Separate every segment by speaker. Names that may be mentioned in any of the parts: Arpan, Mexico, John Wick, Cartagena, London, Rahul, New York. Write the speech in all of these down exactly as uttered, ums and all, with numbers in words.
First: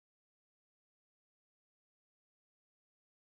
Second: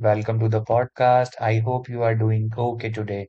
Speaker 1: welcome to the podcast. I hope you are doing okay today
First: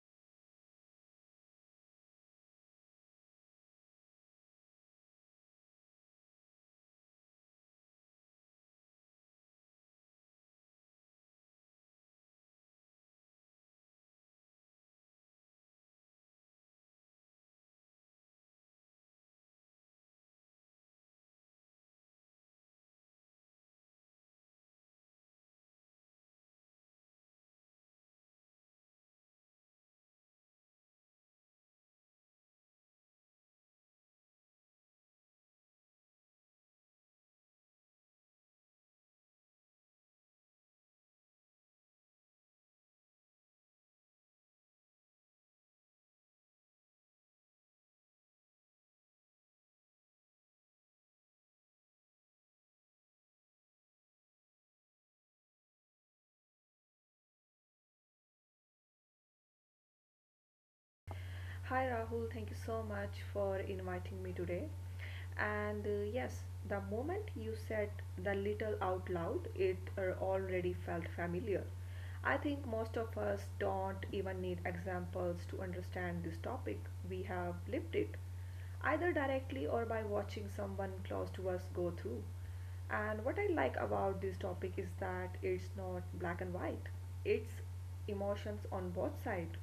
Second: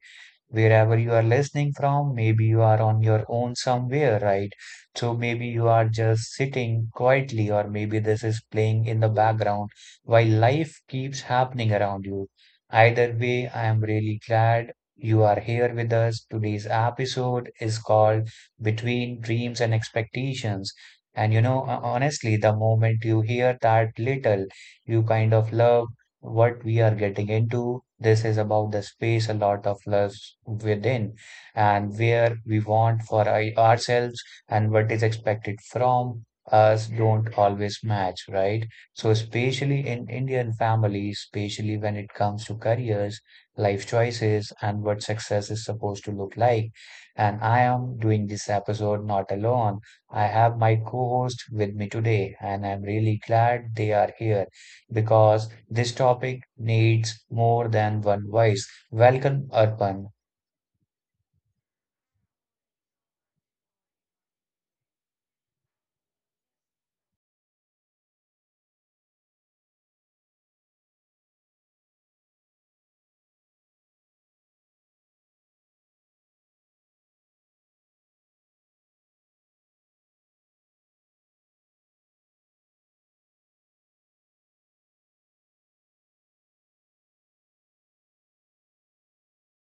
Speaker 1: wherever you are listening from. Maybe you are on your own somewhere, right? So maybe you are just sitting quietly, or maybe this is playing in the background while life keeps happening around you. Either way, I am really glad you are here with us. Today's episode is called Between Dreams and Expectations. And you know, ho- honestly, the moment you hear that little you kind of love what we are getting into. This is about the space a lot of us within and where we want for our- ourselves and what is expected from us don't always match, right? So, especially in Indian families, especially when it comes to careers, life choices, and what success is supposed to look like. And I am doing this episode not alone. I have my co host with me today, and I'm really glad they are here because this topic needs more than one voice. Welcome, Arpan.
Speaker 2: Hi Rahul, thank you so much for inviting me today. And uh, yes, the moment you said the little out loud, it uh, already felt familiar. I think most of us don't even need examples to understand this topic. We have lived it, either directly or by watching someone close to us go through. And what I like about this topic is that it's not black and white, it's emotions on both sides.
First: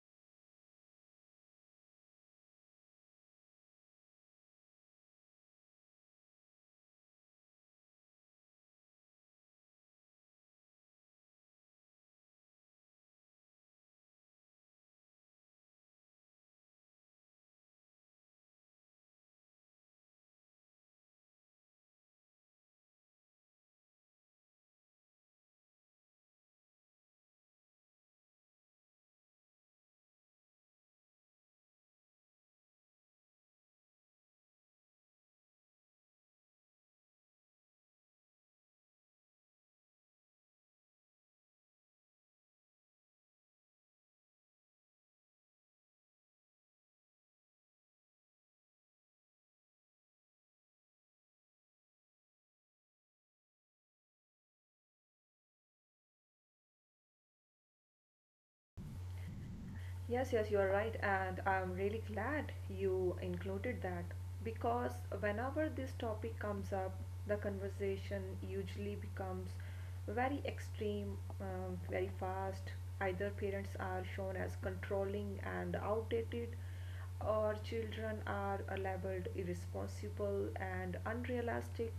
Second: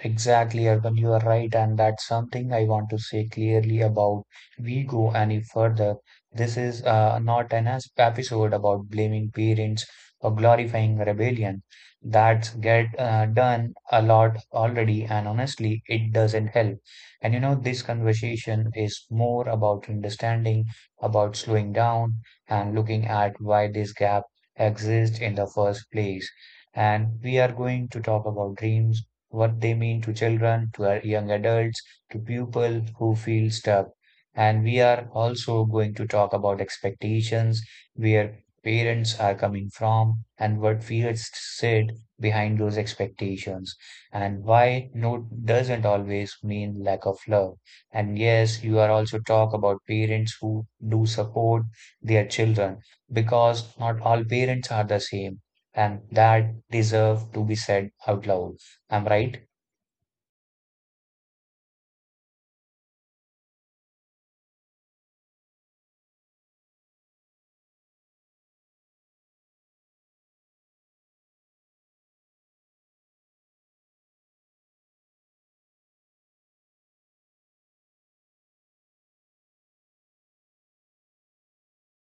Speaker 1: Exactly, Arkan, you are right, and that's something I want to say clearly about we go any further. This is uh, not an as- episode about blaming parents or glorifying rebellion. That's get uh, done a lot already, and honestly, it doesn't help. And you know, this conversation is more about understanding, about slowing down, and looking at why this gap exists in the first place. And we are going to talk about dreams what they mean to children, to our young adults, to people who feel stuck. And we are also going to talk about expectations, where parents are coming from, and what fears sit behind those expectations, and why no doesn't always mean lack of love. And yes, you are also talk about parents who do support their children because not all parents are the same, and that deserve to be said out loud. I'm right.
Speaker 2: Yes, yes, you are right, and I'm really glad you included that because whenever this topic comes up, the conversation usually becomes very extreme, um, very fast. Either parents are shown as controlling and outdated, or children are uh, labeled irresponsible and unrealistic.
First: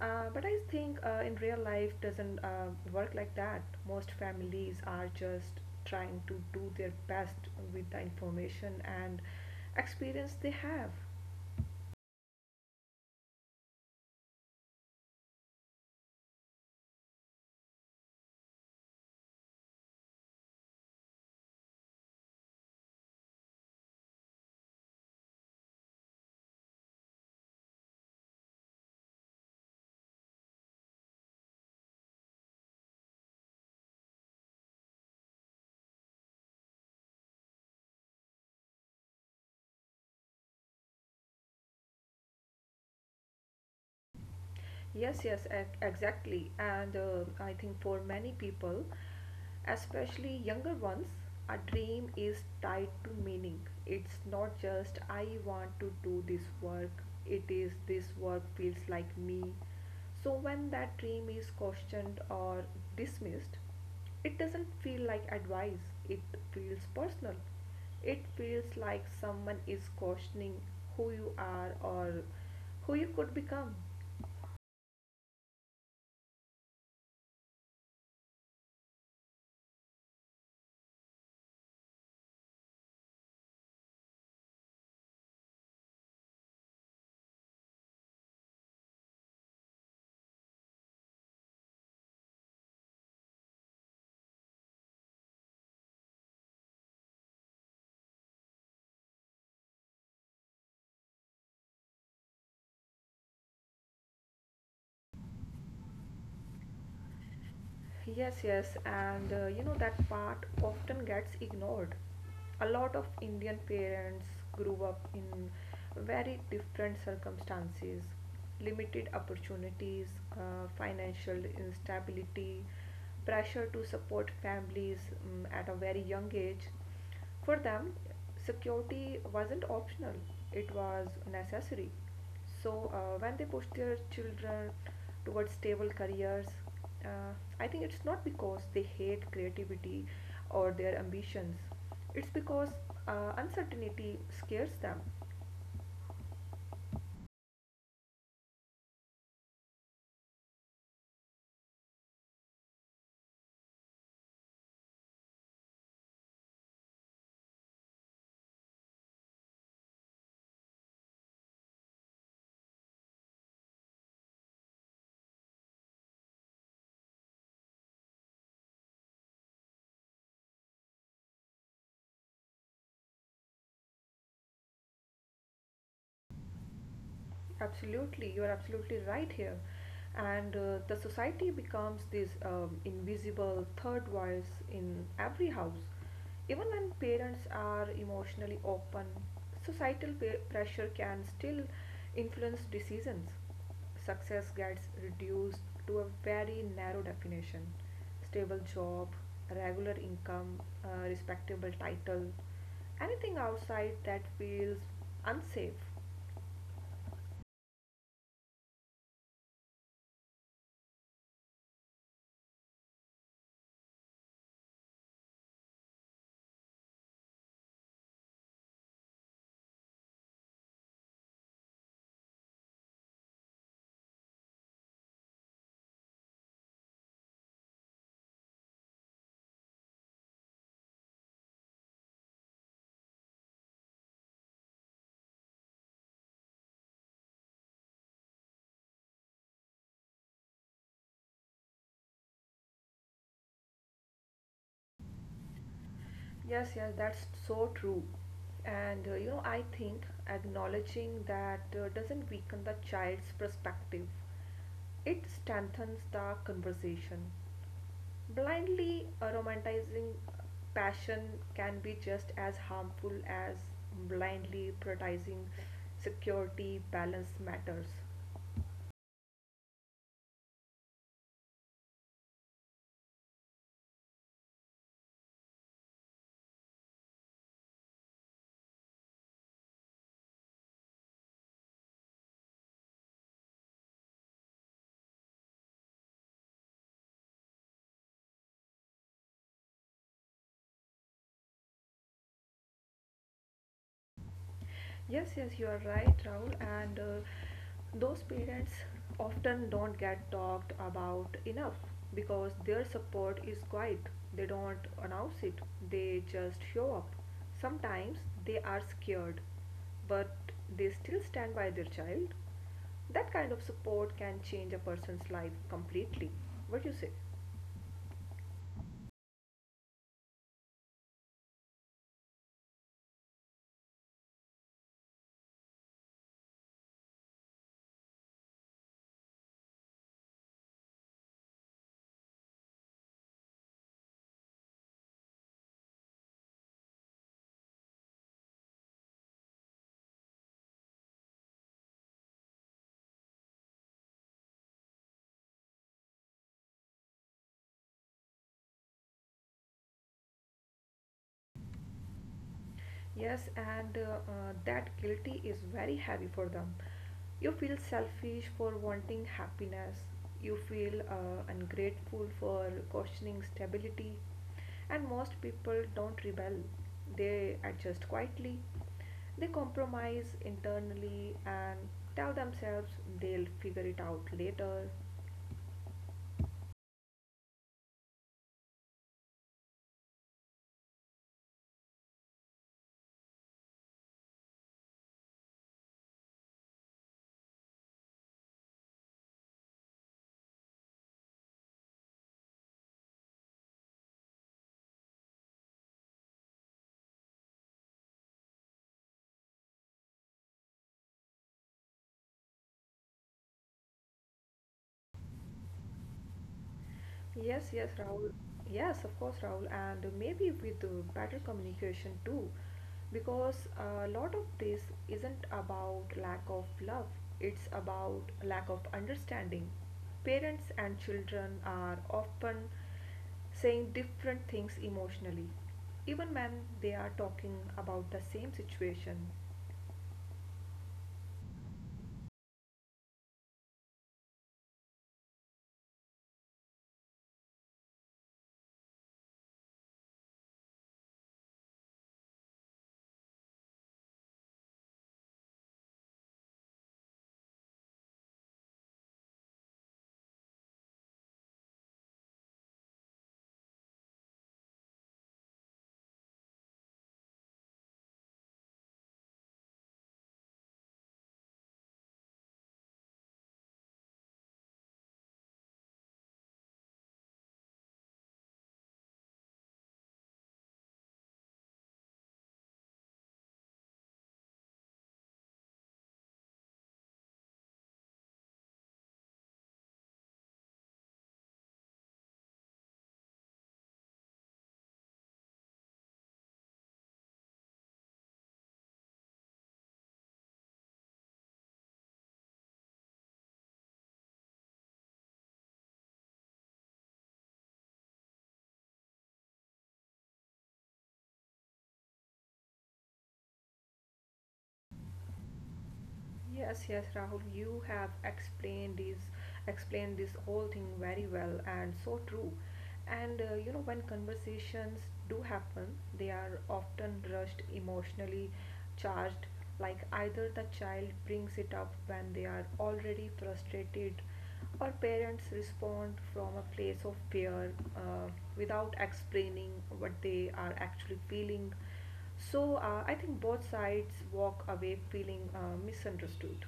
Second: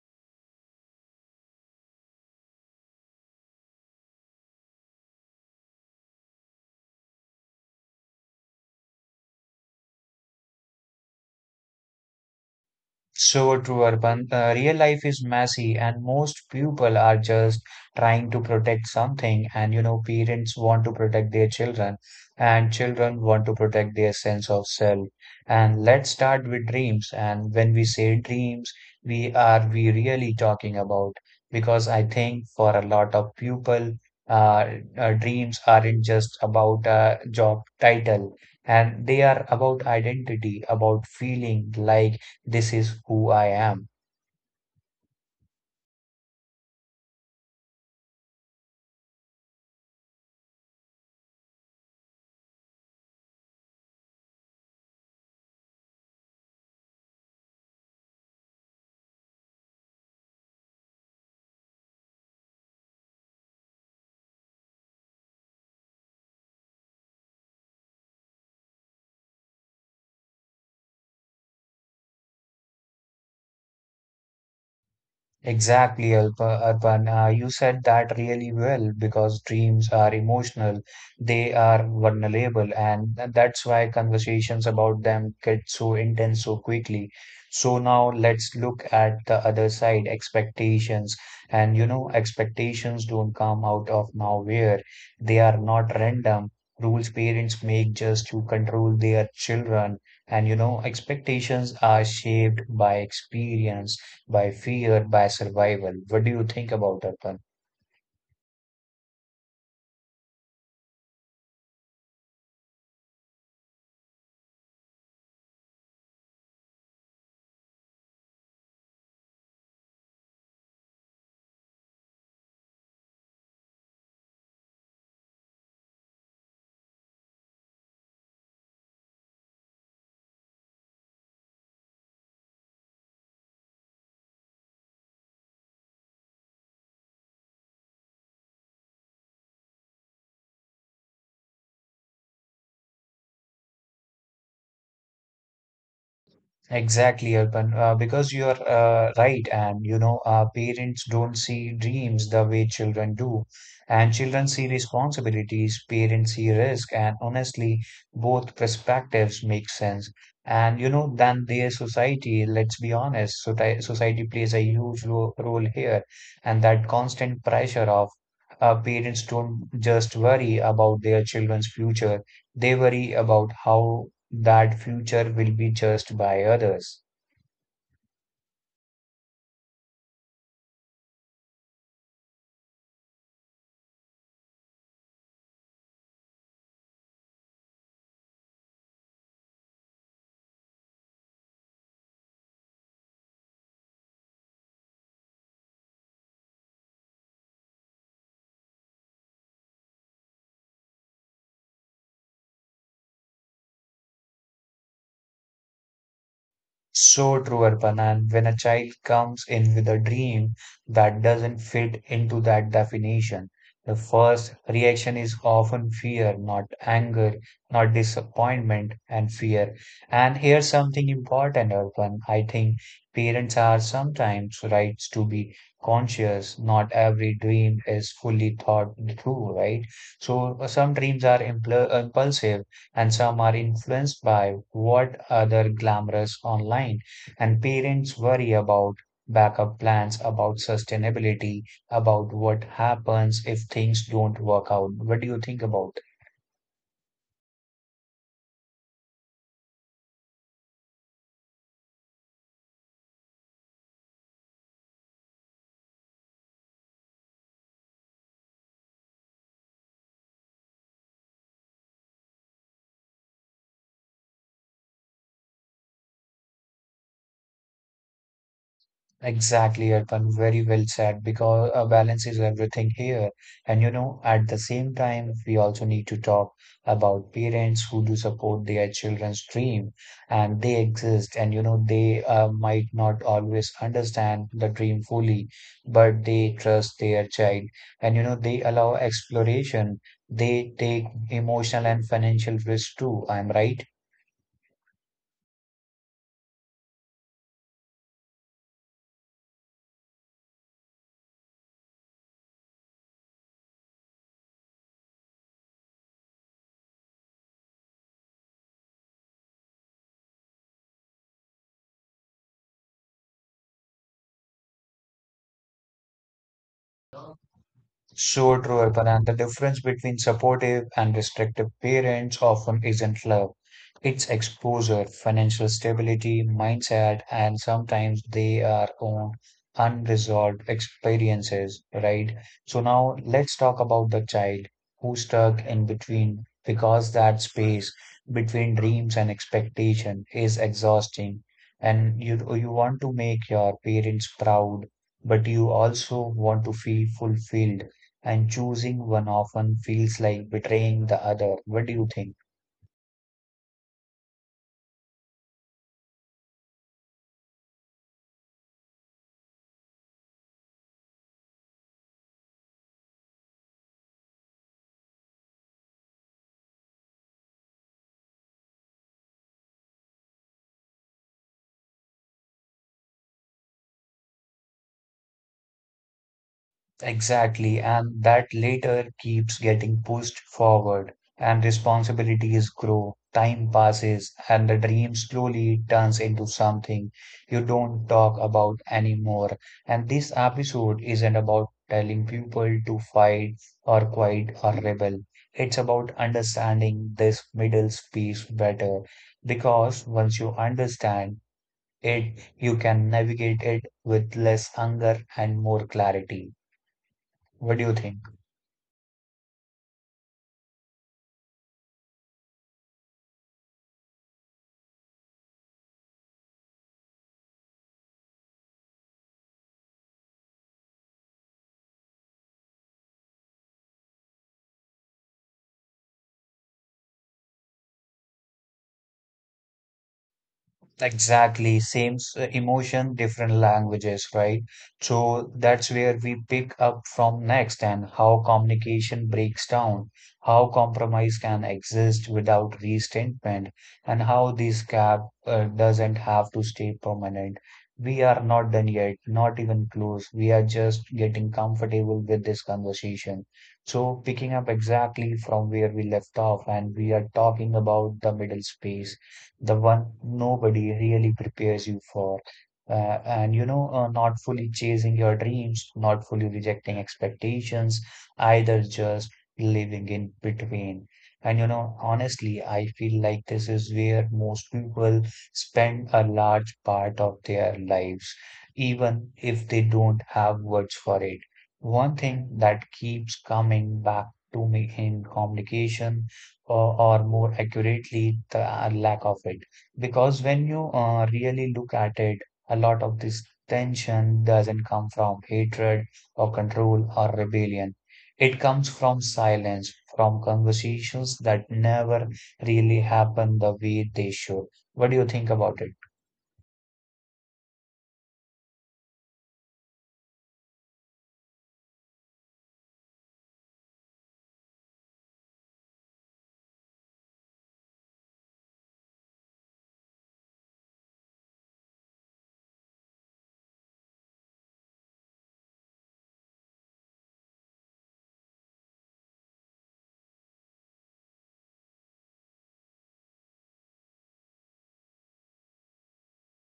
Speaker 2: Uh, but I think uh, in real life doesn't uh, work like that. Most families are just trying to do their best with the information and experience they have.
Speaker 1: So true, Urban. Uh, real life is messy, and most people are just trying to protect something. And you know, parents want to protect their children, and children want to protect their sense of self. And let's start with dreams. And when we say dreams, we are we really talking about? Because I think for a lot of people, uh, uh, dreams aren't just about a job title, and they are about identity, about feeling like this is who I am.
Speaker 2: Yes, yes, ex- exactly. And uh, I think for many people, especially younger ones, a dream is tied to meaning. It's not just I want to do this work, it is this work feels like me. So when that dream is questioned or dismissed, it doesn't feel like advice, it feels personal. It feels like someone is questioning who you are or who you could become.
Speaker 1: Exactly, Alpa- Arpan. Uh, you said that really well because dreams are emotional, they are vulnerable, and th- that's why conversations about them get so intense so quickly. So now let's look at the other side, expectations. And you know, expectations don't come out of nowhere. They are not random. Rules parents make just to control their children. And you know, expectations are shaped by experience by fear, by survival. What do you think about it, Arpan?
Speaker 2: Yes, yes, and uh, you know that part often gets ignored. A lot of Indian parents grew up in very different circumstances, limited opportunities, uh, financial instability, pressure to support families um, at a very young age. For them, security wasn't optional, it was necessary. So uh, when they push their children towards stable careers, uh, I think it's not because they hate creativity or their ambitions. It's because uh, uncertainty scares them.
Speaker 1: Exactly, Arpan, uh, because you are uh, right, and you know, uh, parents don't see dreams the way children do, and children see responsibilities, parents see risk, and honestly, both perspectives make sense. And you know, then their society, let's be honest, soci- society plays a huge ro role here, and that constant pressure of uh, parents don't just worry about their children's future, they worry about how that future will be judged by others.
Speaker 2: Absolutely, you're absolutely right here. And uh, the society becomes this um, invisible third voice in every house. Even when parents are emotionally open, societal pe- pressure can still influence decisions. Success gets reduced to a very narrow definition stable job, regular income, uh, respectable title, anything outside that feels unsafe.
Speaker 1: So true, Arpan. When a child comes in with a dream that doesn't fit into that definition, the first reaction is often fear, not anger, not disappointment, and fear. And here's something important, Arpan. I think parents are sometimes right to be conscious. Not every dream is fully thought through, right? So uh, some dreams are impl- impulsive and some are influenced by what other glamorous online and parents worry about backup plans about sustainability about what happens if things don't work out what do you think about
Speaker 2: Yes, yes, that's so true. And uh, you know, I think acknowledging that uh, doesn't weaken the child's perspective, it strengthens the conversation. Blindly uh, romanticizing passion can be just as harmful as blindly prioritizing security, balance matters.
Speaker 1: exactly, Arpan. Very well said because uh, balance is everything here. And you know, at the same time, we also need to talk about parents who do support their children's dream and they exist. And you know, they uh, might not always understand the dream fully, but they trust their child and you know, they allow exploration. They take emotional and financial risks too. I'm right.
Speaker 2: Yes, yes, you are right, Rahul. And uh, those parents often don't get talked about enough because their support is quiet. They don't announce it, they just show up. Sometimes they are scared, but they still stand by their child. That kind of support can change a person's life completely. What do you say?
Speaker 1: So true, Arpan, and the difference between supportive and restrictive parents often isn't love. It's exposure, financial stability, mindset, and sometimes they are own unresolved experiences, right? So now let's talk about the child who's stuck in between because that space between dreams and expectation is exhausting. And you you want to make your parents proud, but you also want to feel fulfilled and choosing one often feels like betraying the other. What do you think?
Speaker 2: Yes, and uh, uh, that guilty is very heavy for them. You feel selfish for wanting happiness. You feel uh, ungrateful for questioning stability. And most people don't rebel, they adjust quietly. They compromise internally and tell themselves they'll figure it out later.
Speaker 1: Exactly, and that later keeps getting pushed forward, and responsibilities grow, time passes, and the dream slowly turns into something you don't talk about anymore. And this episode isn't about telling people to fight or quit or rebel. It's about understanding this middle space better because once you understand, it you can navigate it with less anger and more clarity.
Speaker 2: Yes,
Speaker 1: What
Speaker 2: yes,
Speaker 1: do you
Speaker 2: Rahul.
Speaker 1: think?
Speaker 2: Yes, of course, Rahul, and maybe with uh, better communication too, because a lot of this isn't about lack of love, it's about lack of understanding. Parents and children are often saying different things emotionally, even when they are talking about the same situation.
Speaker 1: Exactly, same s- emotion, different languages, right? So that's where we pick up from next and how communication breaks down, how compromise can exist without resentment, and how this gap uh, doesn't have to stay permanent. We are not done yet, not even close. We are just getting comfortable with this conversation. So, picking up exactly from where we left off, and we are talking about the middle space the one nobody really prepares you for. Uh, and you know, uh, not fully chasing your dreams, not fully rejecting expectations, either just living in between. And you know, honestly, I feel like this is where most people spend a large part of their lives, even if they don't have words for it. One thing that keeps coming back to me in communication or, or more accurately, the uh, lack of it. Because when you uh, really look at it, a lot of this tension doesn't come from hatred or control or rebellion. It comes from silence, from conversations that never really happen the way they should. What do you think about it?
Speaker 2: Yes, yes, Rahul, you have explained this explained this whole thing very well and so true. And uh, you know, when conversations do happen, they are often rushed, emotionally charged. Like either the child brings it up when they are already frustrated, or parents respond from a place of fear uh, without explaining what they are actually feeling. So uh, I think both sides walk away feeling uh, misunderstood,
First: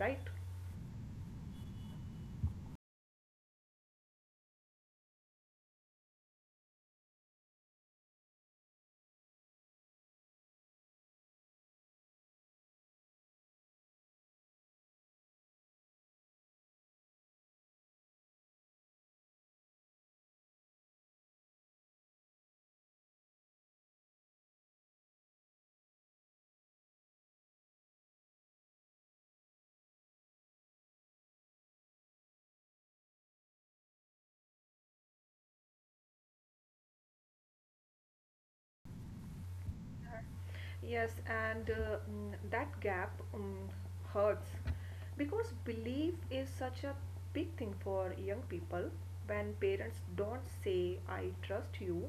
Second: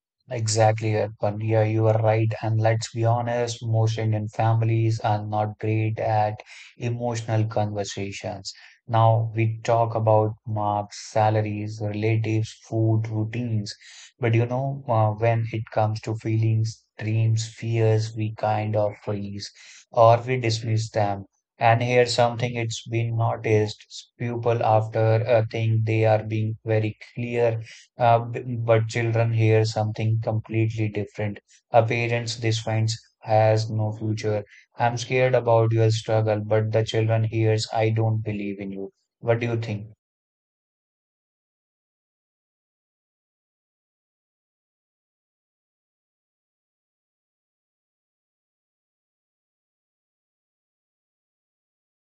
Speaker 2: right?
Speaker 1: Exactly, Arpan. Yeah, you are right. And let's be honest, most Indian families are not great at emotional conversations. Now we talk about marks, salaries, relatives, food, routines. But you know, uh, when it comes to feelings, dreams, fears, we kind of freeze or we dismiss them. And here's something it's been noticed. People after uh, think they are being very clear uh, b- but children hear something completely different. A parents this finds has no future. I'm scared about your struggle, but the children hears I don't believe in you. What do you think?
Speaker 2: Yes, and uh, mm, that gap um, hurts because belief is such a big thing for young people. When parents don't say, I trust you,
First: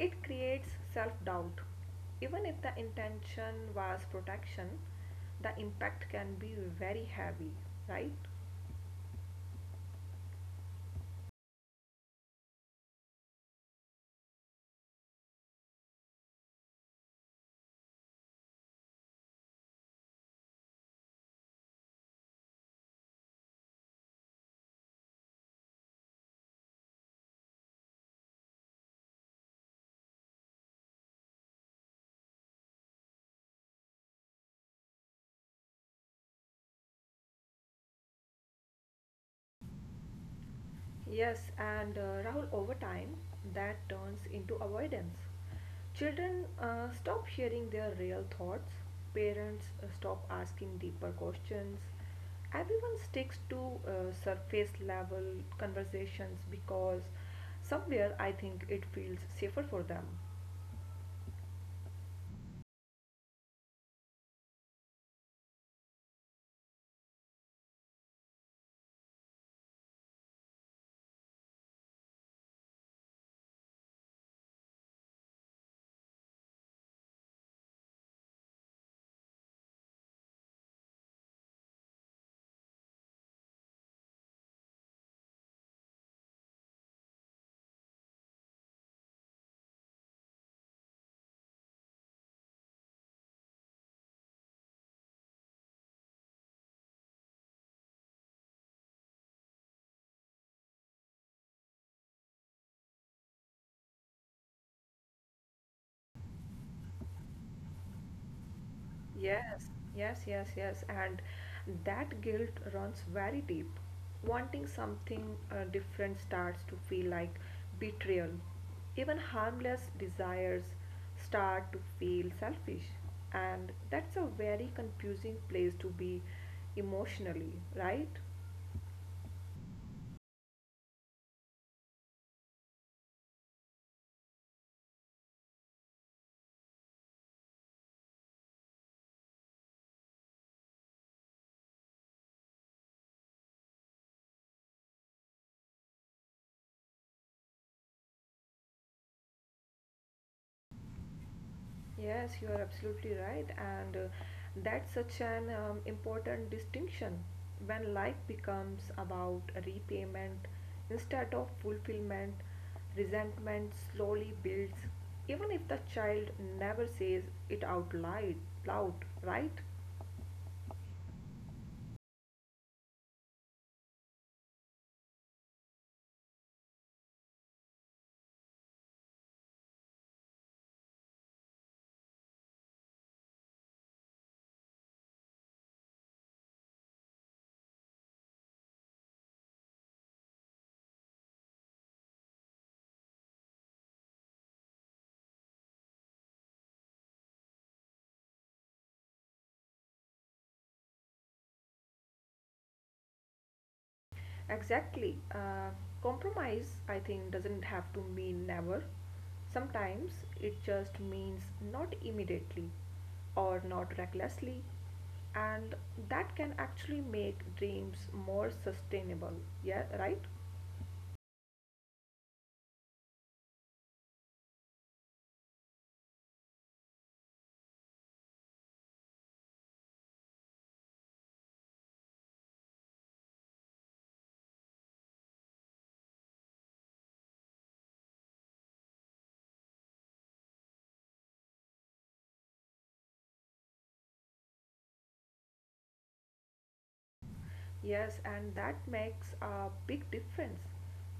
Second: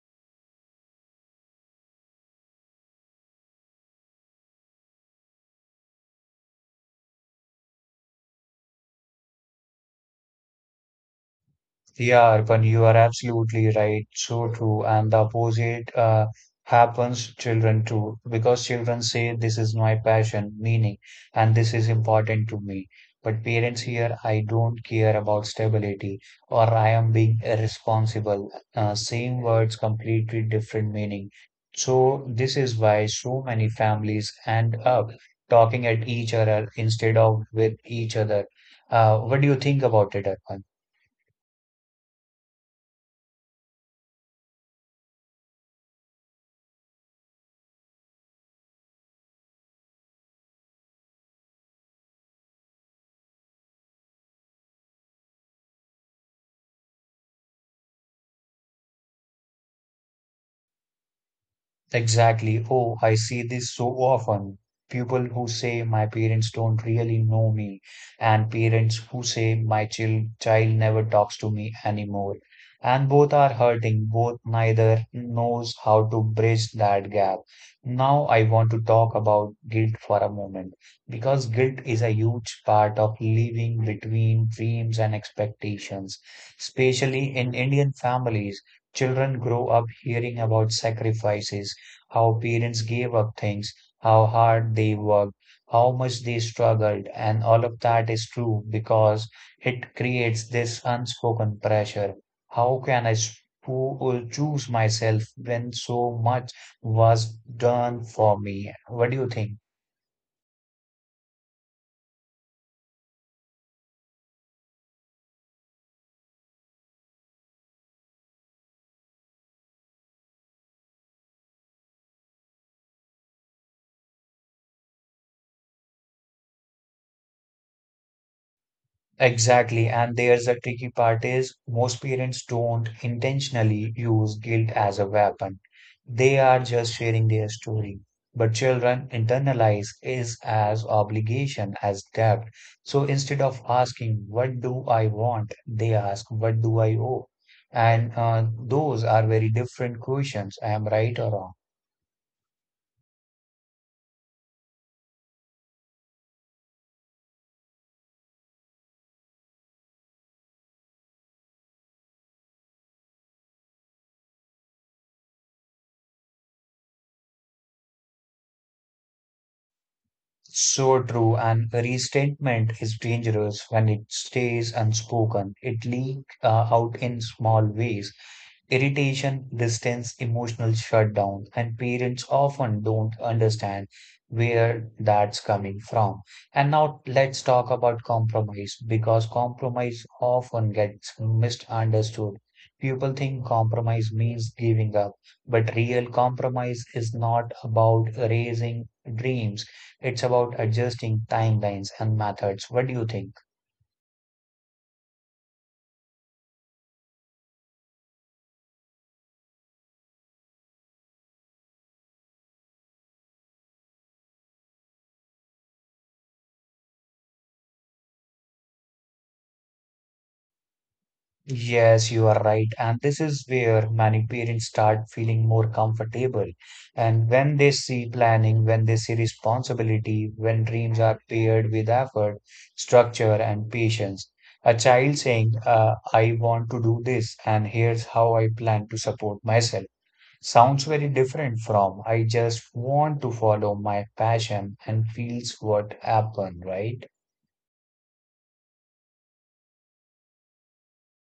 Speaker 2: it creates self doubt. Even if the intention was protection, the impact can be very heavy, right?
Speaker 1: Yeah, Arpan, you are absolutely right. So true. And the opposite uh, happens children too, because children say this is my passion, meaning, and this is important to me. But parents here, I don't care about stability or I am being irresponsible. Uh, same words, completely different meaning. So this is why so many families end up talking at each other instead of with each other. Uh, what do you think about it, Arpan?
Speaker 2: Yes, and uh, Rahul, over time, that turns into avoidance. Children uh, stop sharing their real thoughts, parents uh, stop asking deeper questions. Everyone sticks to uh, surface level conversations because somewhere I think it feels safer for them.
Speaker 1: Exactly. Oh, I see this so often. People who say my parents don't really know me, and parents who say my chil child never talks to me anymore. And both are hurting, both neither knows how to bridge that gap. Now I want to talk about guilt for a moment, because guilt is a huge part of living between dreams and expectations, especially in Indian families. Children grow up hearing about sacrifices how parents gave up things, how hard they worked, how much they struggled, and all of that is true because it creates this unspoken pressure. How can I spo- choose myself when so much was done for me? What do you think?
Speaker 2: Yes, yes, yes, yes. And that guilt runs very deep. Wanting something uh, different starts to feel like betrayal. Even harmless desires start to feel selfish. And that's a very confusing place to be emotionally, right?
Speaker 1: Exactly, and there's a tricky part is most parents don't intentionally use guilt as a weapon. They are just sharing their story. But children internalize is as obligation as debt. So instead of asking, what do I want? They ask, what do I owe? And uh, those are very different questions. I am right or wrong.
Speaker 2: Yes, you are absolutely right, and uh, that's such an um, important distinction when life becomes about repayment instead of fulfillment, resentment slowly builds, even if the child never says it out loud, loud, right?
Speaker 1: So true, and restatement is dangerous when it stays unspoken. It leaks uh, out in small ways. Irritation, distance, emotional shutdown, and parents often don't understand where that's coming from. And now let's talk about compromise because compromise often gets misunderstood. People think compromise means giving up, but real compromise is not about raising dreams. It's about adjusting timelines and methods. What do you think?
Speaker 2: Exactly. Uh, compromise, I think, doesn't have to mean never. Sometimes it just means not immediately or not recklessly, and that can actually make dreams more sustainable. Yeah, right?
Speaker 1: Yes, you are right. And this is where many parents start feeling more comfortable. And when they see planning, when they see responsibility, when dreams are paired with effort, structure, and patience, a child saying, uh, I want to do this, and here's how I plan to support myself, sounds very different from I just want to follow my passion and feels what happened, right?
Speaker 2: Yes, and that makes a big difference.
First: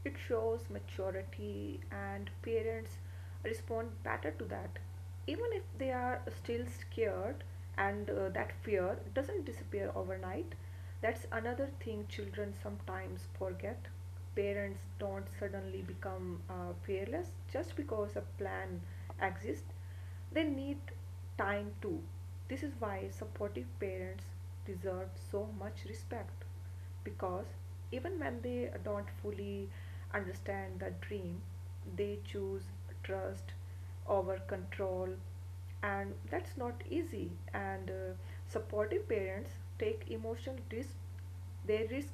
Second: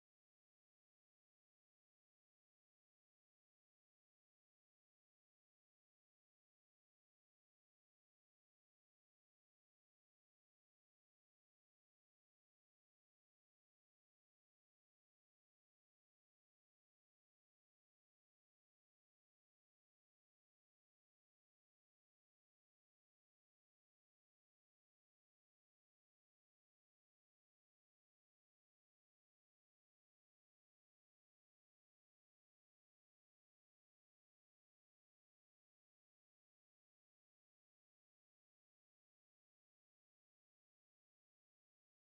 Speaker 2: It shows maturity, and parents respond better to that. Even if they are still scared, and uh, that fear doesn't disappear overnight. That's another thing children sometimes forget. Parents don't suddenly become uh, fearless just because a plan exists. They need time too. This is why supportive parents deserve so much respect because even when they don't fully understand the dream, they choose trust over control, and that's not easy. And uh, supportive parents take emotional risk they risk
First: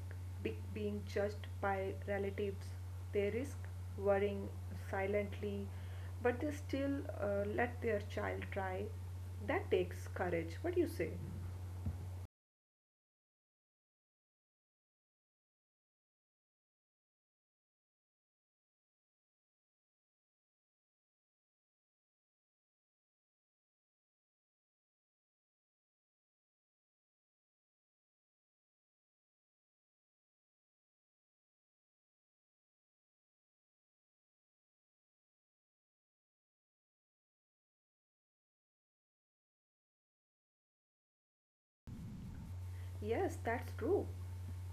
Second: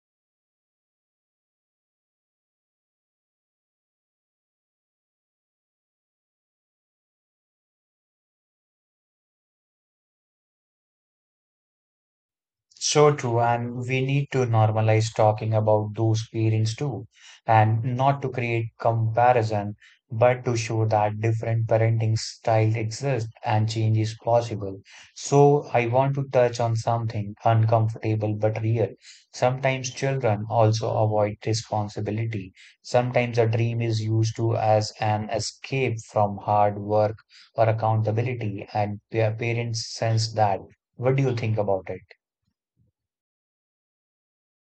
Speaker 2: being judged by relatives, they risk worrying silently, but they still uh, let their child try. That takes courage. What do you say?
Speaker 1: So true, and we need to normalize talking about those parents too, and not to create comparison, but to show that different parenting styles exist and change is possible. So I want to touch on something uncomfortable but real. Sometimes children also avoid responsibility. Sometimes a dream is used to as an escape from hard work or accountability, and pa- parents sense that. What do you think about it?
Speaker 2: Yes, that's true.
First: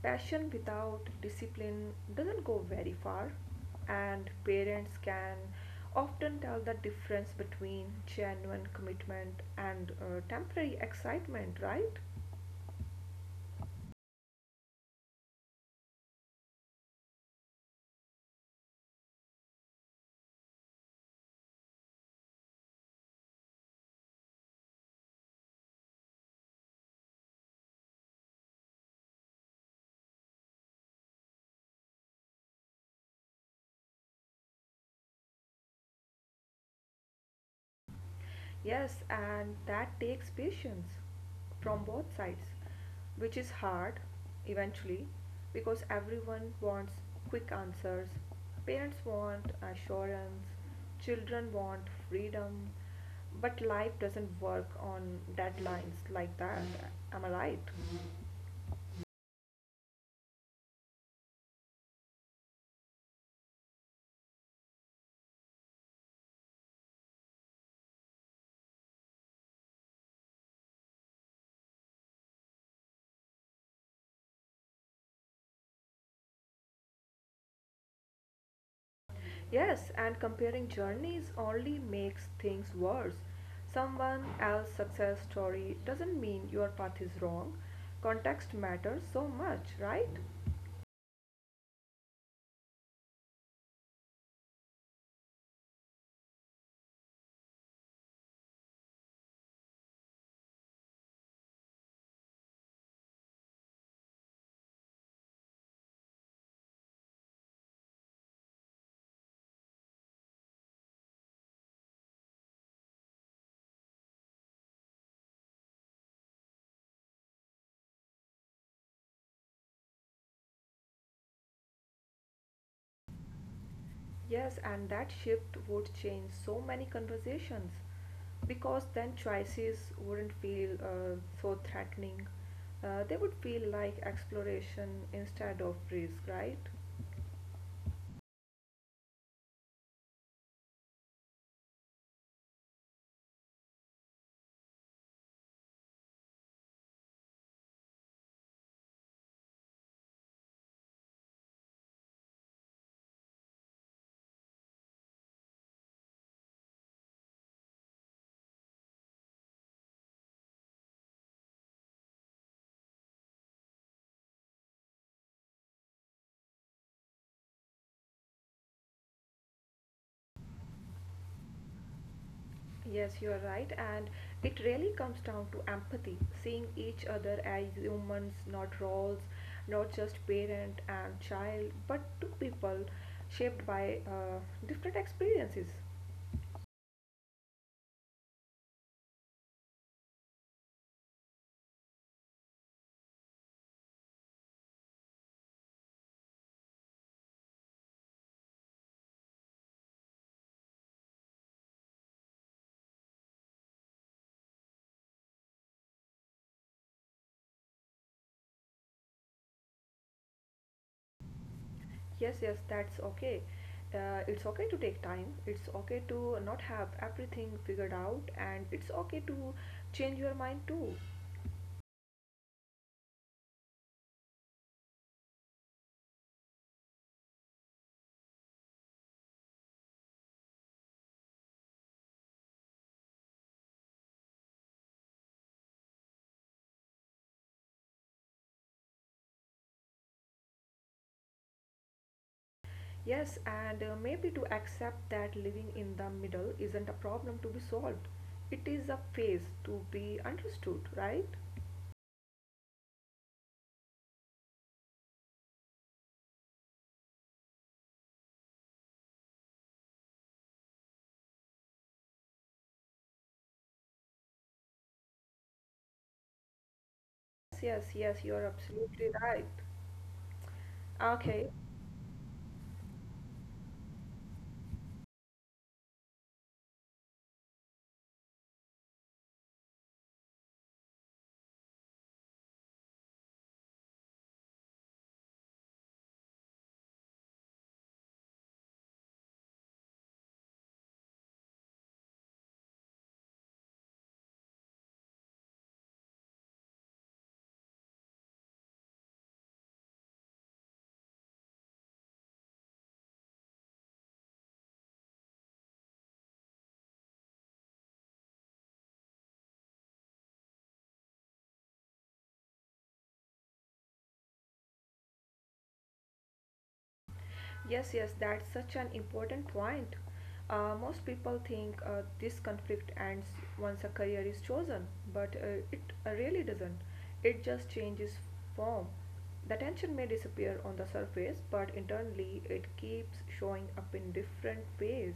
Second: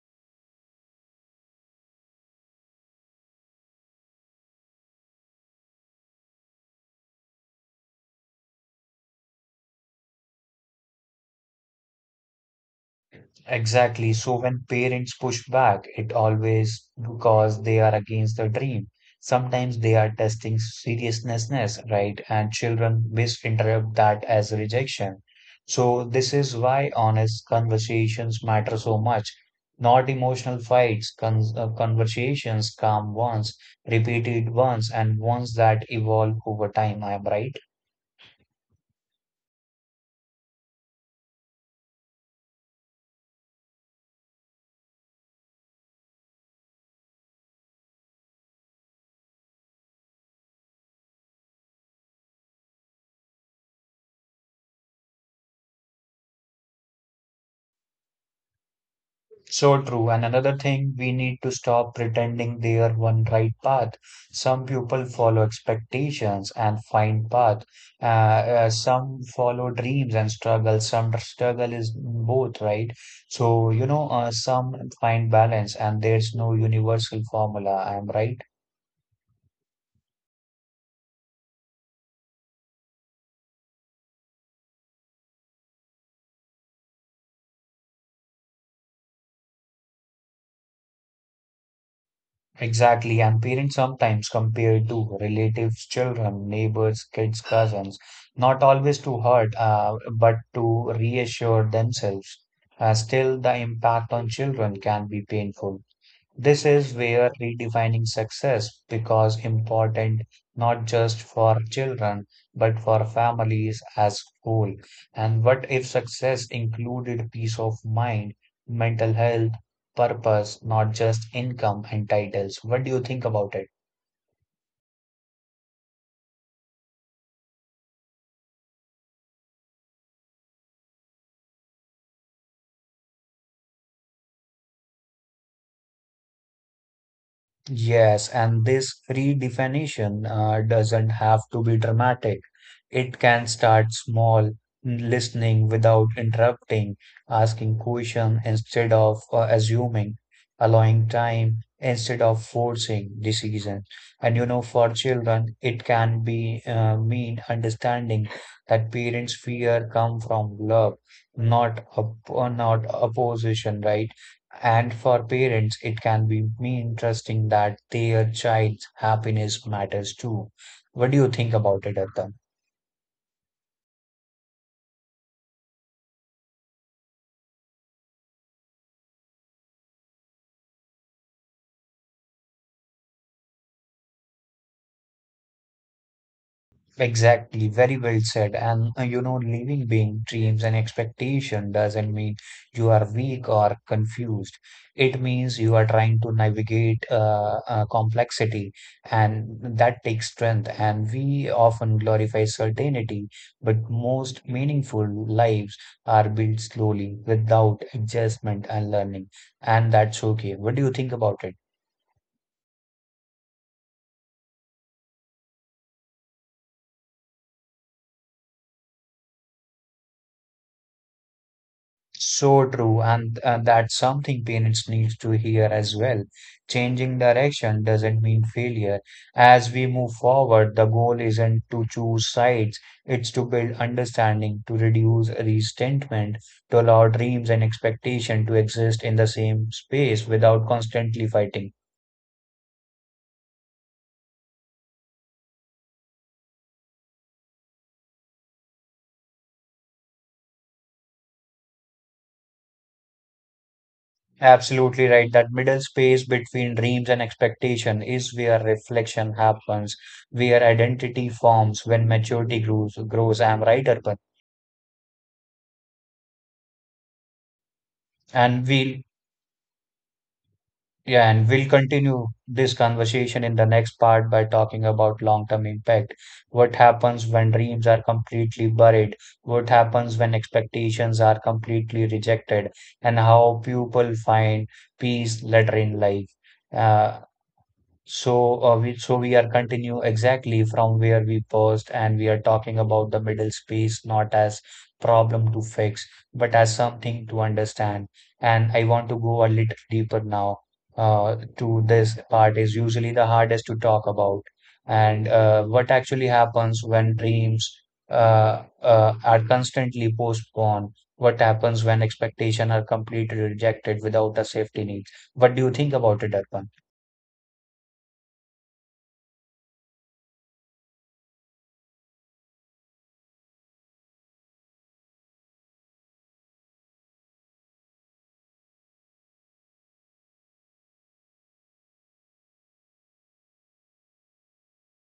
Speaker 2: Passion without discipline doesn't go very far, and parents can often tell the difference between genuine commitment and uh, temporary excitement, right?
Speaker 1: Exactly. So when parents push back, it always because they are against the dream. Sometimes they are testing seriousness, right? And children misinterpret that as rejection. So this is why honest conversations matter so much. Not emotional fights, con uh, conversations, calm ones, repeated ones, and ones that evolve over time. I am right.
Speaker 2: Yes, and that takes patience from both sides, which is hard eventually because everyone wants quick answers. Parents want assurance, children want freedom, but life doesn't work on deadlines like that. Am I right?
Speaker 1: So true. And another thing, we need to stop pretending they are one right path. Some people follow expectations and find path. Uh, uh, some follow dreams and struggle. Some struggle is both, right? So, you know, uh, some find balance and there's no universal formula. I'm right.
Speaker 2: Yes, and comparing journeys only makes things worse. Someone else's success story doesn't mean your path is wrong. Context matters so much, right?
Speaker 1: Exactly, and parents sometimes compare to relatives, children, neighbors, kids, cousins, not always to hurt, uh, but to reassure themselves. Uh, still, the impact on children can be painful. This is where redefining success becomes important not just for children but for families as whole. And what if success included peace of mind, mental health, purpose, not just income and titles? What do you think about it?
Speaker 2: Yes, and that shift would change so many conversations because then choices wouldn't feel uh, so threatening. Uh, they would feel like exploration instead of risk, right?
Speaker 1: Yes, and this redefinition uh, doesn't have to be dramatic. It can start small, listening without interrupting, asking question instead of uh, assuming, allowing time instead of forcing decisions. And you know, for children, it can be uh, mean understanding that parents' fear come from love, not op- uh, not opposition, right? And for parents, it can be me interesting that their child's happiness matters too. What do you think about it, Arpan?
Speaker 2: Yes, you are right, and it really comes down to empathy, seeing each other as humans, not roles, not just parent and child, but two people shaped by uh, different experiences.
Speaker 1: Exactly, very well said. And uh, you know, living being dreams and expectation doesn't mean you are weak or confused. It means you are trying to navigate uh, uh, complexity, and that takes strength. And we often glorify certainty, but most meaningful lives are built slowly, without adjustment and learning. And that's okay. What do you think about it?
Speaker 2: Yes, yes, that's okay. Uh, it's okay to take time, it's okay to not have everything figured out, and it's okay to change your mind too.
Speaker 1: So true, and uh, that's something parents need to hear as well. Changing direction doesn't mean failure. As we move forward, the goal isn't to choose sides, it's to build understanding, to reduce resentment, to allow dreams and expectation to exist in the same space without constantly fighting.
Speaker 2: Yes, and uh, maybe to accept that living in the middle isn't a problem to be solved. It is a phase to be understood, right?
Speaker 1: Absolutely right. That middle space between dreams and expectation is where reflection happens, where identity forms when maturity grows. Grows. I'm right, Arpan.
Speaker 2: Yes, yes, yes, you're
Speaker 1: And we'll,
Speaker 2: absolutely right.
Speaker 1: yeah, and
Speaker 2: Okay,
Speaker 1: we'll continue this conversation in the next part by talking about long-term impact. What happens when dreams are completely buried? What happens when expectations are completely rejected? And how people find peace later in life. Uh, so, uh, we so we are continue exactly from where we paused, and we are talking about the middle space not as problem to fix, but as something to understand. And I want to go a little deeper now. Uh, to this part is usually the hardest to talk about, and uh, what actually happens when dreams uh, uh, are constantly postponed. What happens when expectations are completely rejected without a safety net? What do you think about it, Arpan?
Speaker 2: yes, yes, that's such an important point. Uh, most people think uh, this conflict ends once a career is chosen, but uh, it uh, really doesn't. It just changes form. The tension may disappear on the surface, but internally it keeps showing up in different ways.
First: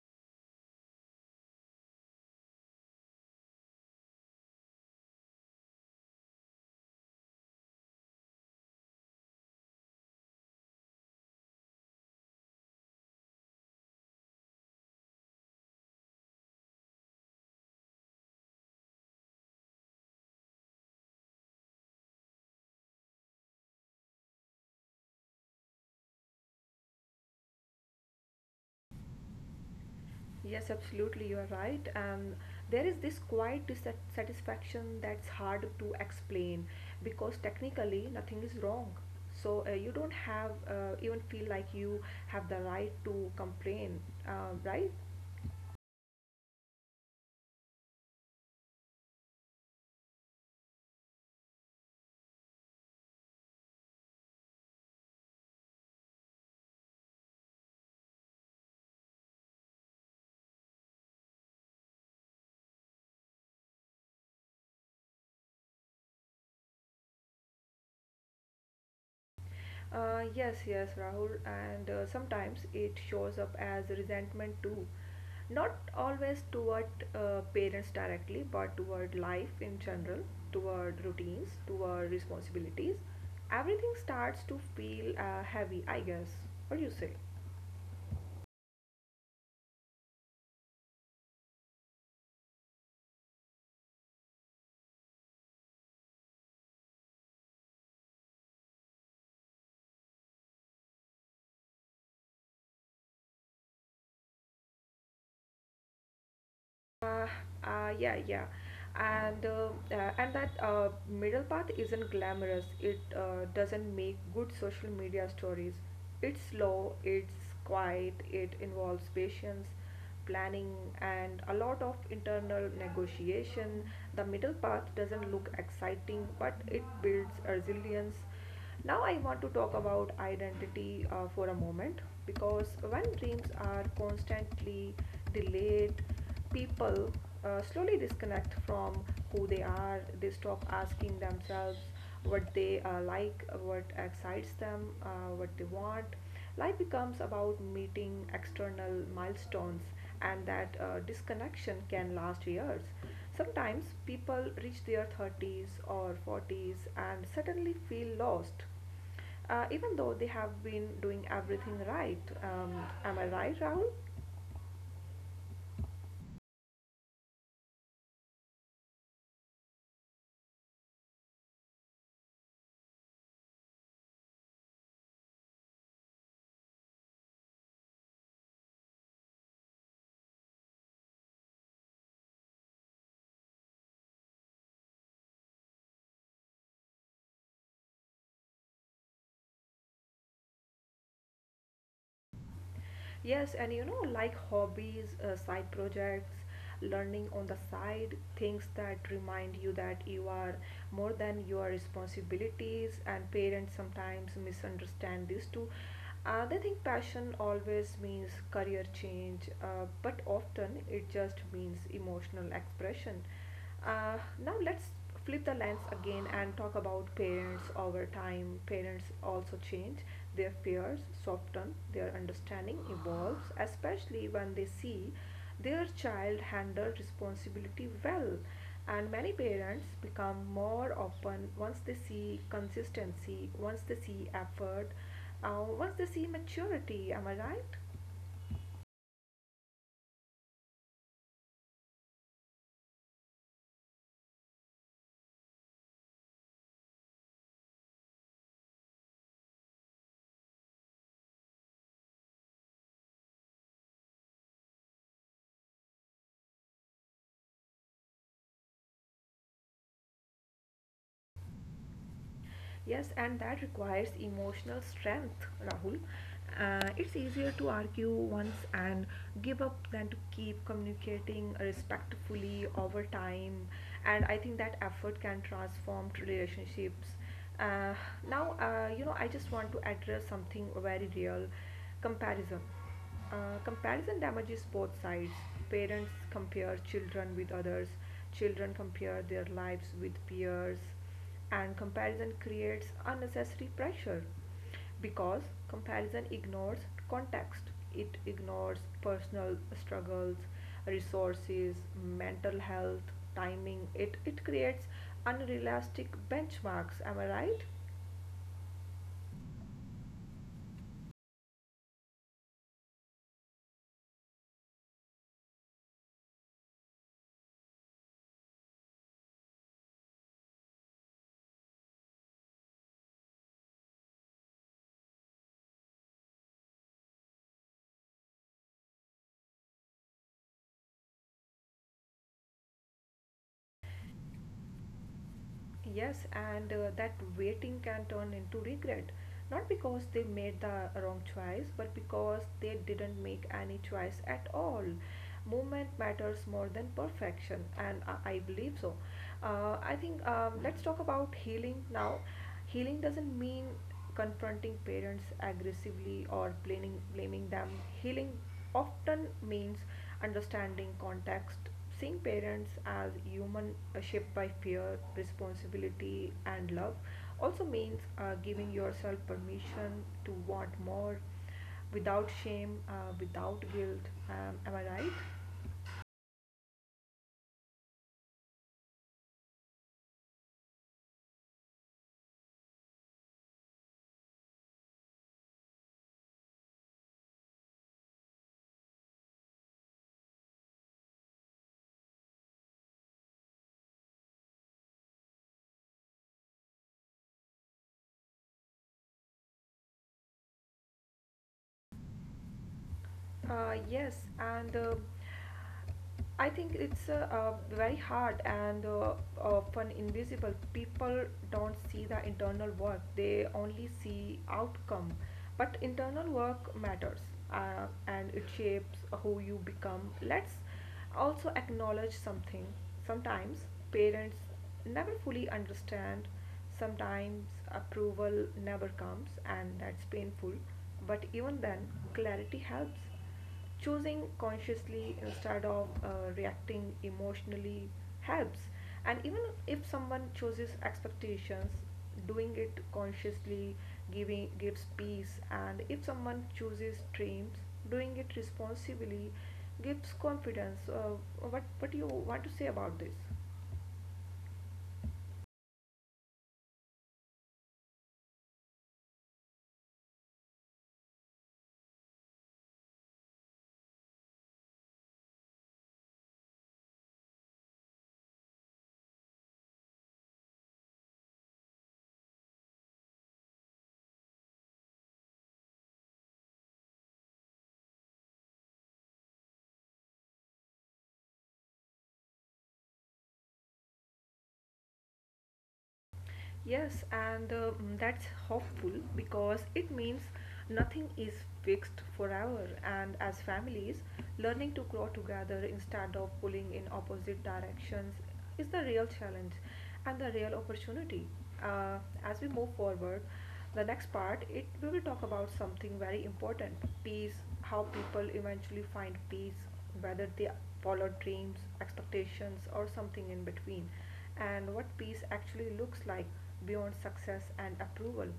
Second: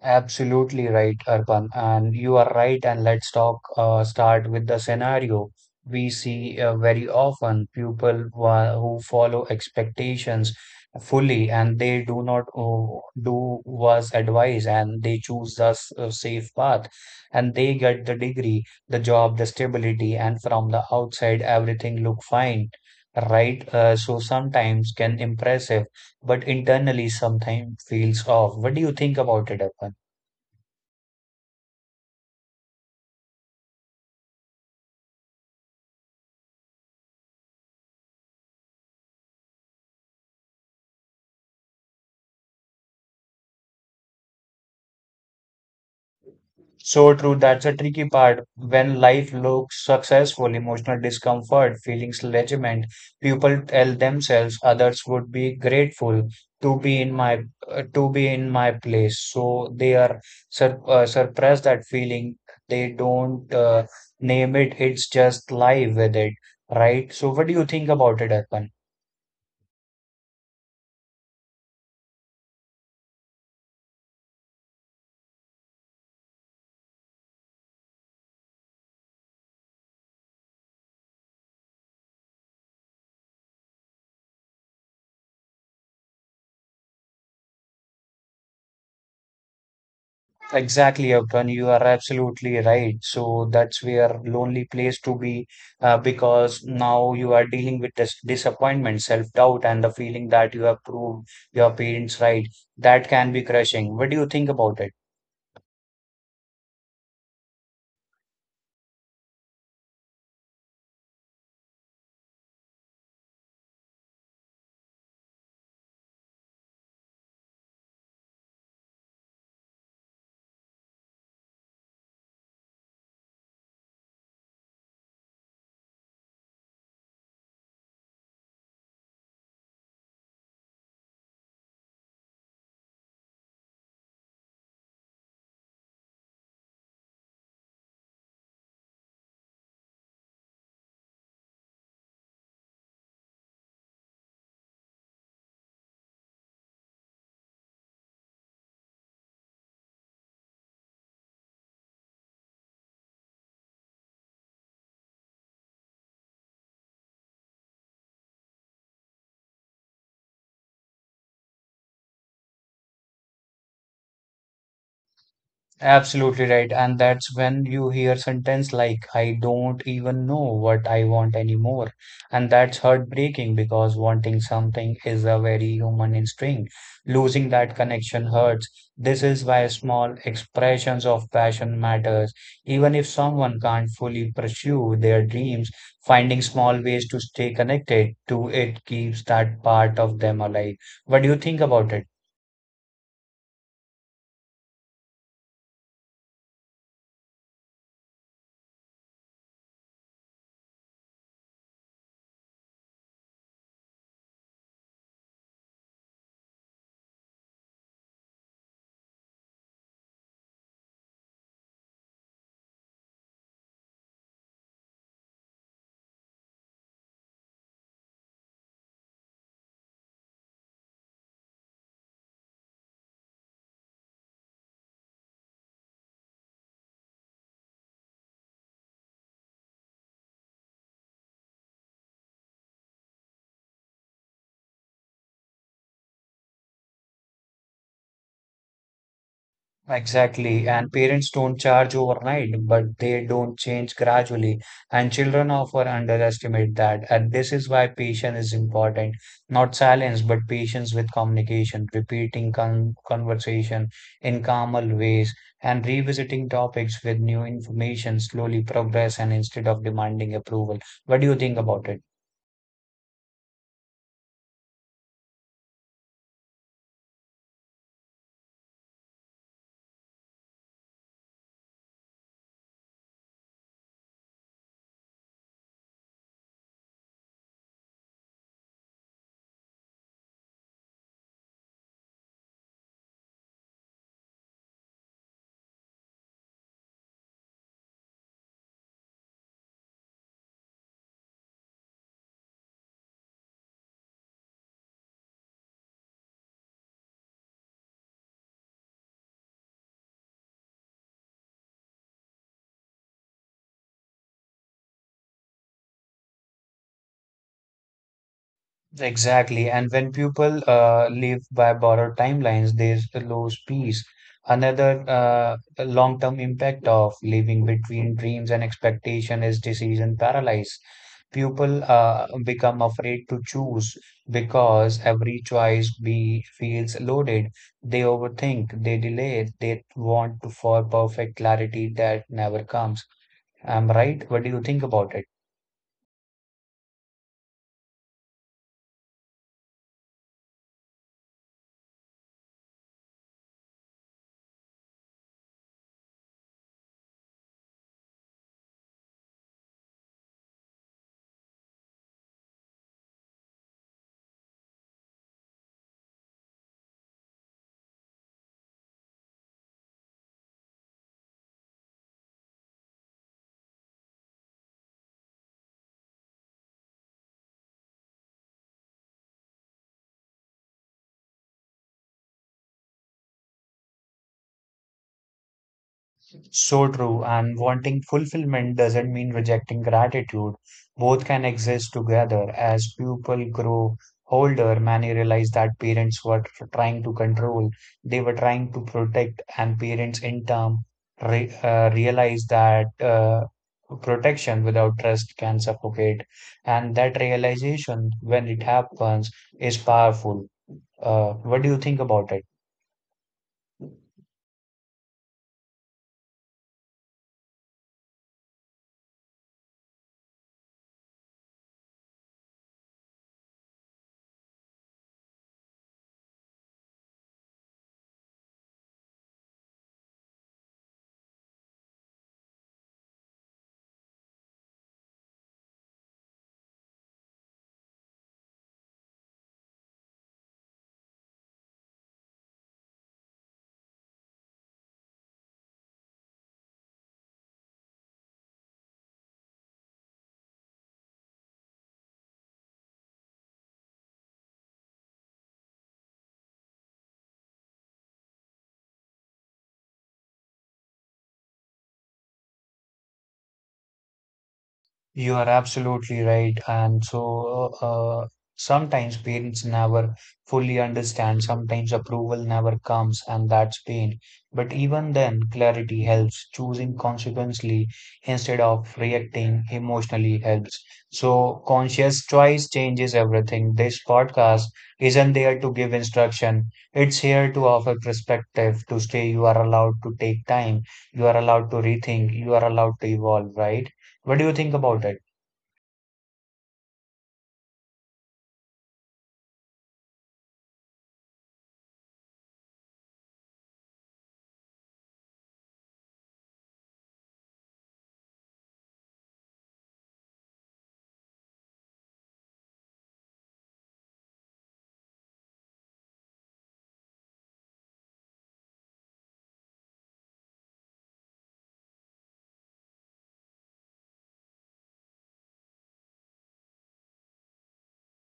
Speaker 1: Absolutely right, Arpan, and you are right. And let's talk uh, start with the scenario we see uh, very often people wha- who follow expectations fully and they do not uh, do was advised and they choose the s- uh, safe path and they get the degree, the job, the stability, and from the outside everything look fine, right? Uh, so sometimes can impressive, but internally sometimes feels off. What do you think about it, Arpan?
Speaker 2: Yes, absolutely, you are right. And there is this quiet dissatisfaction that's hard to explain because technically nothing is wrong. So uh, you don't have uh, even feel like you have the right to complain, uh, right?
Speaker 1: So true, that's a tricky part. When life looks successful, emotional discomfort, feelings legitiment, people tell themselves others would be grateful to be in my uh, to be in my place. So they are sur uh, suppress that feeling. They don't uh, name it. It's just live with it, right? So what do you think about it, Arpan?
Speaker 2: Uh, yes, yes, Rahul, and uh, sometimes it shows up as resentment too. Not always toward uh, parents directly, but toward life in general, toward routines, toward responsibilities. Everything starts to feel uh, heavy, I guess. What do you say?
Speaker 1: Exactly, Upton, you are absolutely right. So that's where lonely place to be, uh, because now you are dealing with dis disappointment, self-doubt, and the feeling that you have proved your parents right. That can be crushing. What do you think about it?
Speaker 2: Uh, uh, yeah, yeah, and uh, uh, and that uh, middle path isn't glamorous. It uh, doesn't make good social media stories. It's slow. It's quiet. It involves patience, planning, and a lot of internal negotiation. The middle path doesn't look exciting, but it builds resilience. Now, I want to talk about identity uh, for a moment because when dreams are constantly delayed, people uh, slowly disconnect from who they are, they stop asking themselves what they uh, like, what excites them, uh, what they want. Life becomes about meeting external milestones, and that uh, disconnection can last years. Sometimes people reach their thirties or forties and suddenly feel lost, uh, even though they have been doing everything right. Um, am I right, Rahul?
Speaker 1: Absolutely right. And that's when you hear sentence like, I don't even know what I want anymore. And that's heartbreaking because wanting something is a very human instinct. Losing that connection hurts. This is why small expressions of passion matters. Even if someone can't fully pursue their dreams, finding small ways to stay connected to it keeps that part of them alive. What do you think about it?
Speaker 2: Yes, and you know, like hobbies, uh, side projects, learning on the side, things that remind you that you are more than your responsibilities, and parents sometimes misunderstand this too. Uh, they think passion always means career change, uh, but often it just means emotional expression. Uh, now let's flip the lens again and talk about parents over time. Parents also change, their fears soften, their understanding evolves, especially when they see their child handle responsibility well. And many parents become more open once they see consistency, once they see effort, uh, once they see maturity. Am I right?
Speaker 1: Exactly, and parents don't charge overnight, but they don't change gradually. And children often underestimate that. And this is why patience is important. Not silence, but patience with communication, repeating con conversation in calmer ways, and revisiting topics with new information, slowly progress, and instead of demanding approval. What do you think about it?
Speaker 2: Yes, and that requires emotional strength, Rahul. Uh, it's easier to argue once and give up than to keep communicating respectfully over time. And I think that effort can transform t- relationships. Uh, now, uh, you know, I just want to address something very real comparison. Uh, comparison damages both sides. Parents compare children with others, children compare their lives with peers, and comparison creates unnecessary pressure because comparison ignores context. It ignores personal struggles, resources, mental health, timing. It, it creates unrealistic benchmarks. Am I right?
Speaker 1: Exactly. And when people uh, live by borrowed timelines, they lose peace. Another uh, long-term impact of living between dreams and expectation is decision paralysis. People uh, become afraid to choose because every choice be feels loaded. They overthink, they delay, they want to for perfect clarity that never comes. I'm right. What do you think about it?
Speaker 2: Yes, and uh, that waiting can turn into regret, not because they made the wrong choice, but because they didn't make any choice at all. Movement matters more than perfection, and I, I believe so. Uh, I think um, let's talk about healing now. Healing doesn't mean confronting parents aggressively or blaming, blaming them. Healing often means understanding context. Seeing parents as human uh, shaped by fear, responsibility, and love also means uh, giving yourself permission to want more without shame, uh, without guilt. Um, am I right?
Speaker 1: So true, and wanting fulfillment doesn't mean rejecting gratitude. Both can exist together. As people grow older, many realize that parents were tr- trying to control, they were trying to protect, and parents in turn re uh, realize that uh, protection without trust can suffocate. And that realization, when it happens, is powerful. Uh, what do you think about it?
Speaker 2: Uh, yes, and uh, I think it's uh, uh, very hard and uh, often invisible. People don't see the internal work; they only see outcome. But internal work matters, uh, and it shapes who you become. Let's also acknowledge something sometimes parents never fully understand, sometimes approval never comes, and that's painful. But even then, clarity helps, choosing consciously instead of uh, reacting emotionally helps. And even if someone chooses expectations, doing it consciously giving gives peace, and if someone chooses dreams, doing it responsibly gives confidence. Uh, what what do you want to say about this?
Speaker 1: You are absolutely right. And so uh, sometimes parents never fully understand, sometimes approval never comes, and that's pain. But even then, clarity helps. Choosing consequently instead of reacting emotionally helps. So conscious choice changes everything. This podcast isn't there to give instruction. It's here to offer perspective, to stay you are allowed to take time, you are allowed to rethink, you are allowed to evolve, right? What do you think about it?
Speaker 2: Yes, and uh, mm, that's hopeful because it means nothing is fixed forever. And as families, learning to grow together instead of pulling in opposite directions is the real challenge and the real opportunity. Uh, as we move forward, the next part it we will talk about something very important: peace. How people eventually find peace, whether they follow dreams, expectations, or something in between, and what peace actually looks like beyond success and approval.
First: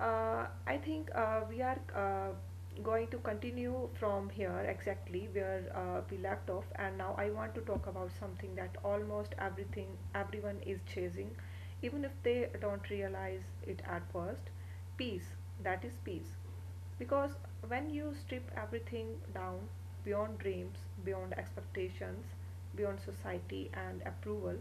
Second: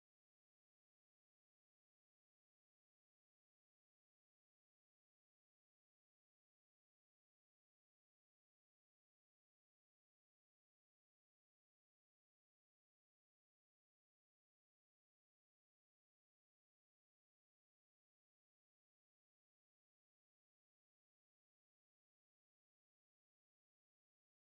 Speaker 2: Uh, I think uh, we are uh, going to continue from here exactly where uh, we left off, and now I want to talk about something that almost everything everyone is chasing, even if they don't realize it at first. Peace. That is peace because when you strip everything down beyond dreams, beyond expectations, beyond society and approval,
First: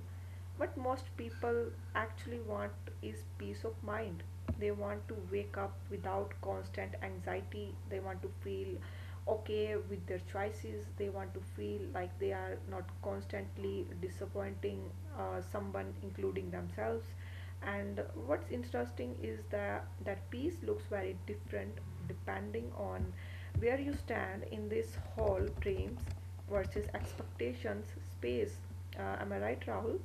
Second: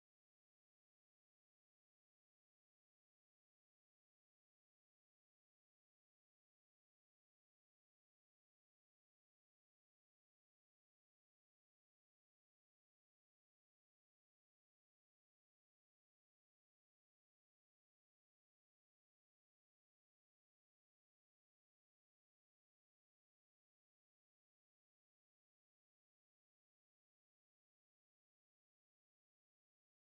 Speaker 2: what most people actually want is peace of mind. They want to wake up without constant anxiety, they want to feel okay with their choices, they want to feel like they are not constantly disappointing uh, someone including themselves. And what's interesting is that that piece looks very different depending on where you stand in this whole dreams versus expectations space. uh, am I right, Rahul?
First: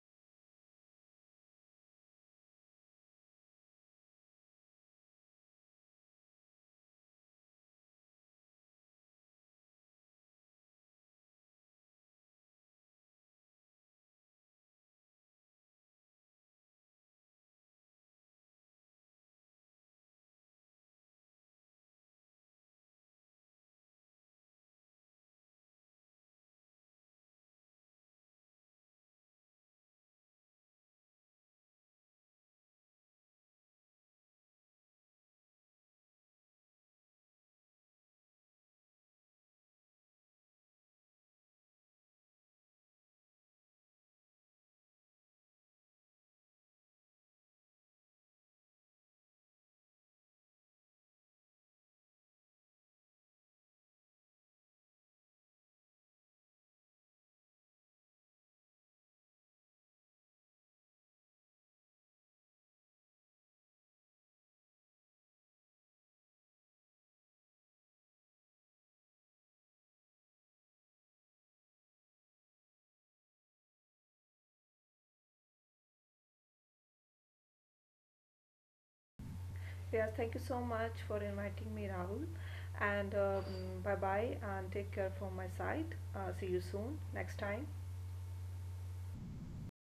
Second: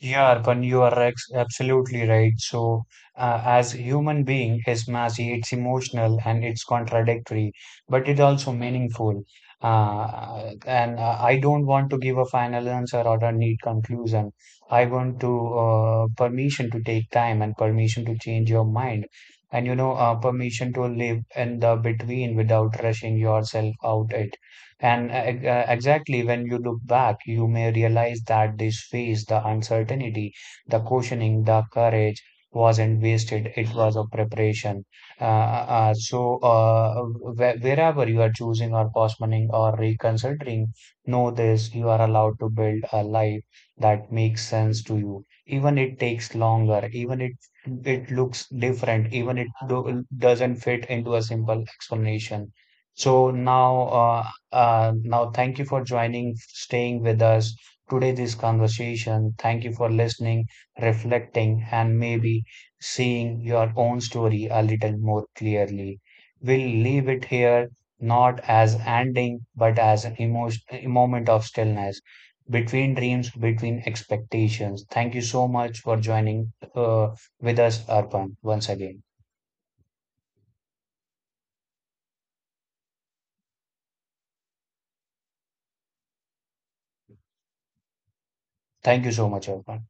Speaker 1: Yeah, Arpan, you are ex- absolutely right. So, uh, as human being is messy, it's emotional and it's contradictory, but it's also meaningful. Uh, and uh, I don't want to give a final answer or a neat conclusion. I want to uh, permission to take time and permission to change your mind, and you know, uh, permission to live in the between without rushing yourself out it. And uh, uh, exactly when you look back, you may realize that this phase, the uncertainty, the cautioning, the courage wasn't wasted. It was a preparation. Uh, uh, uh, so, uh, wh- wherever you are choosing or postponing or reconsidering, know this, you are allowed to build a life that makes sense to you. Even it takes longer, even it it looks different, even it do, doesn't fit into a simple explanation. So now uh, uh, now, thank you for joining, staying with us today, this conversation. Thank you for listening, reflecting, and maybe seeing your own story a little more clearly. We'll leave it here, not as ending, but as an emotion, a moment of stillness between dreams, between expectations. Thank you so much for joining uh, with us, Arpan, once again.
Speaker 2: Yes, thank you so much for inviting me, Rahul, and um, bye bye and take care from my side. uh, see you soon next time.
Speaker 1: Thank you so much, Arpan.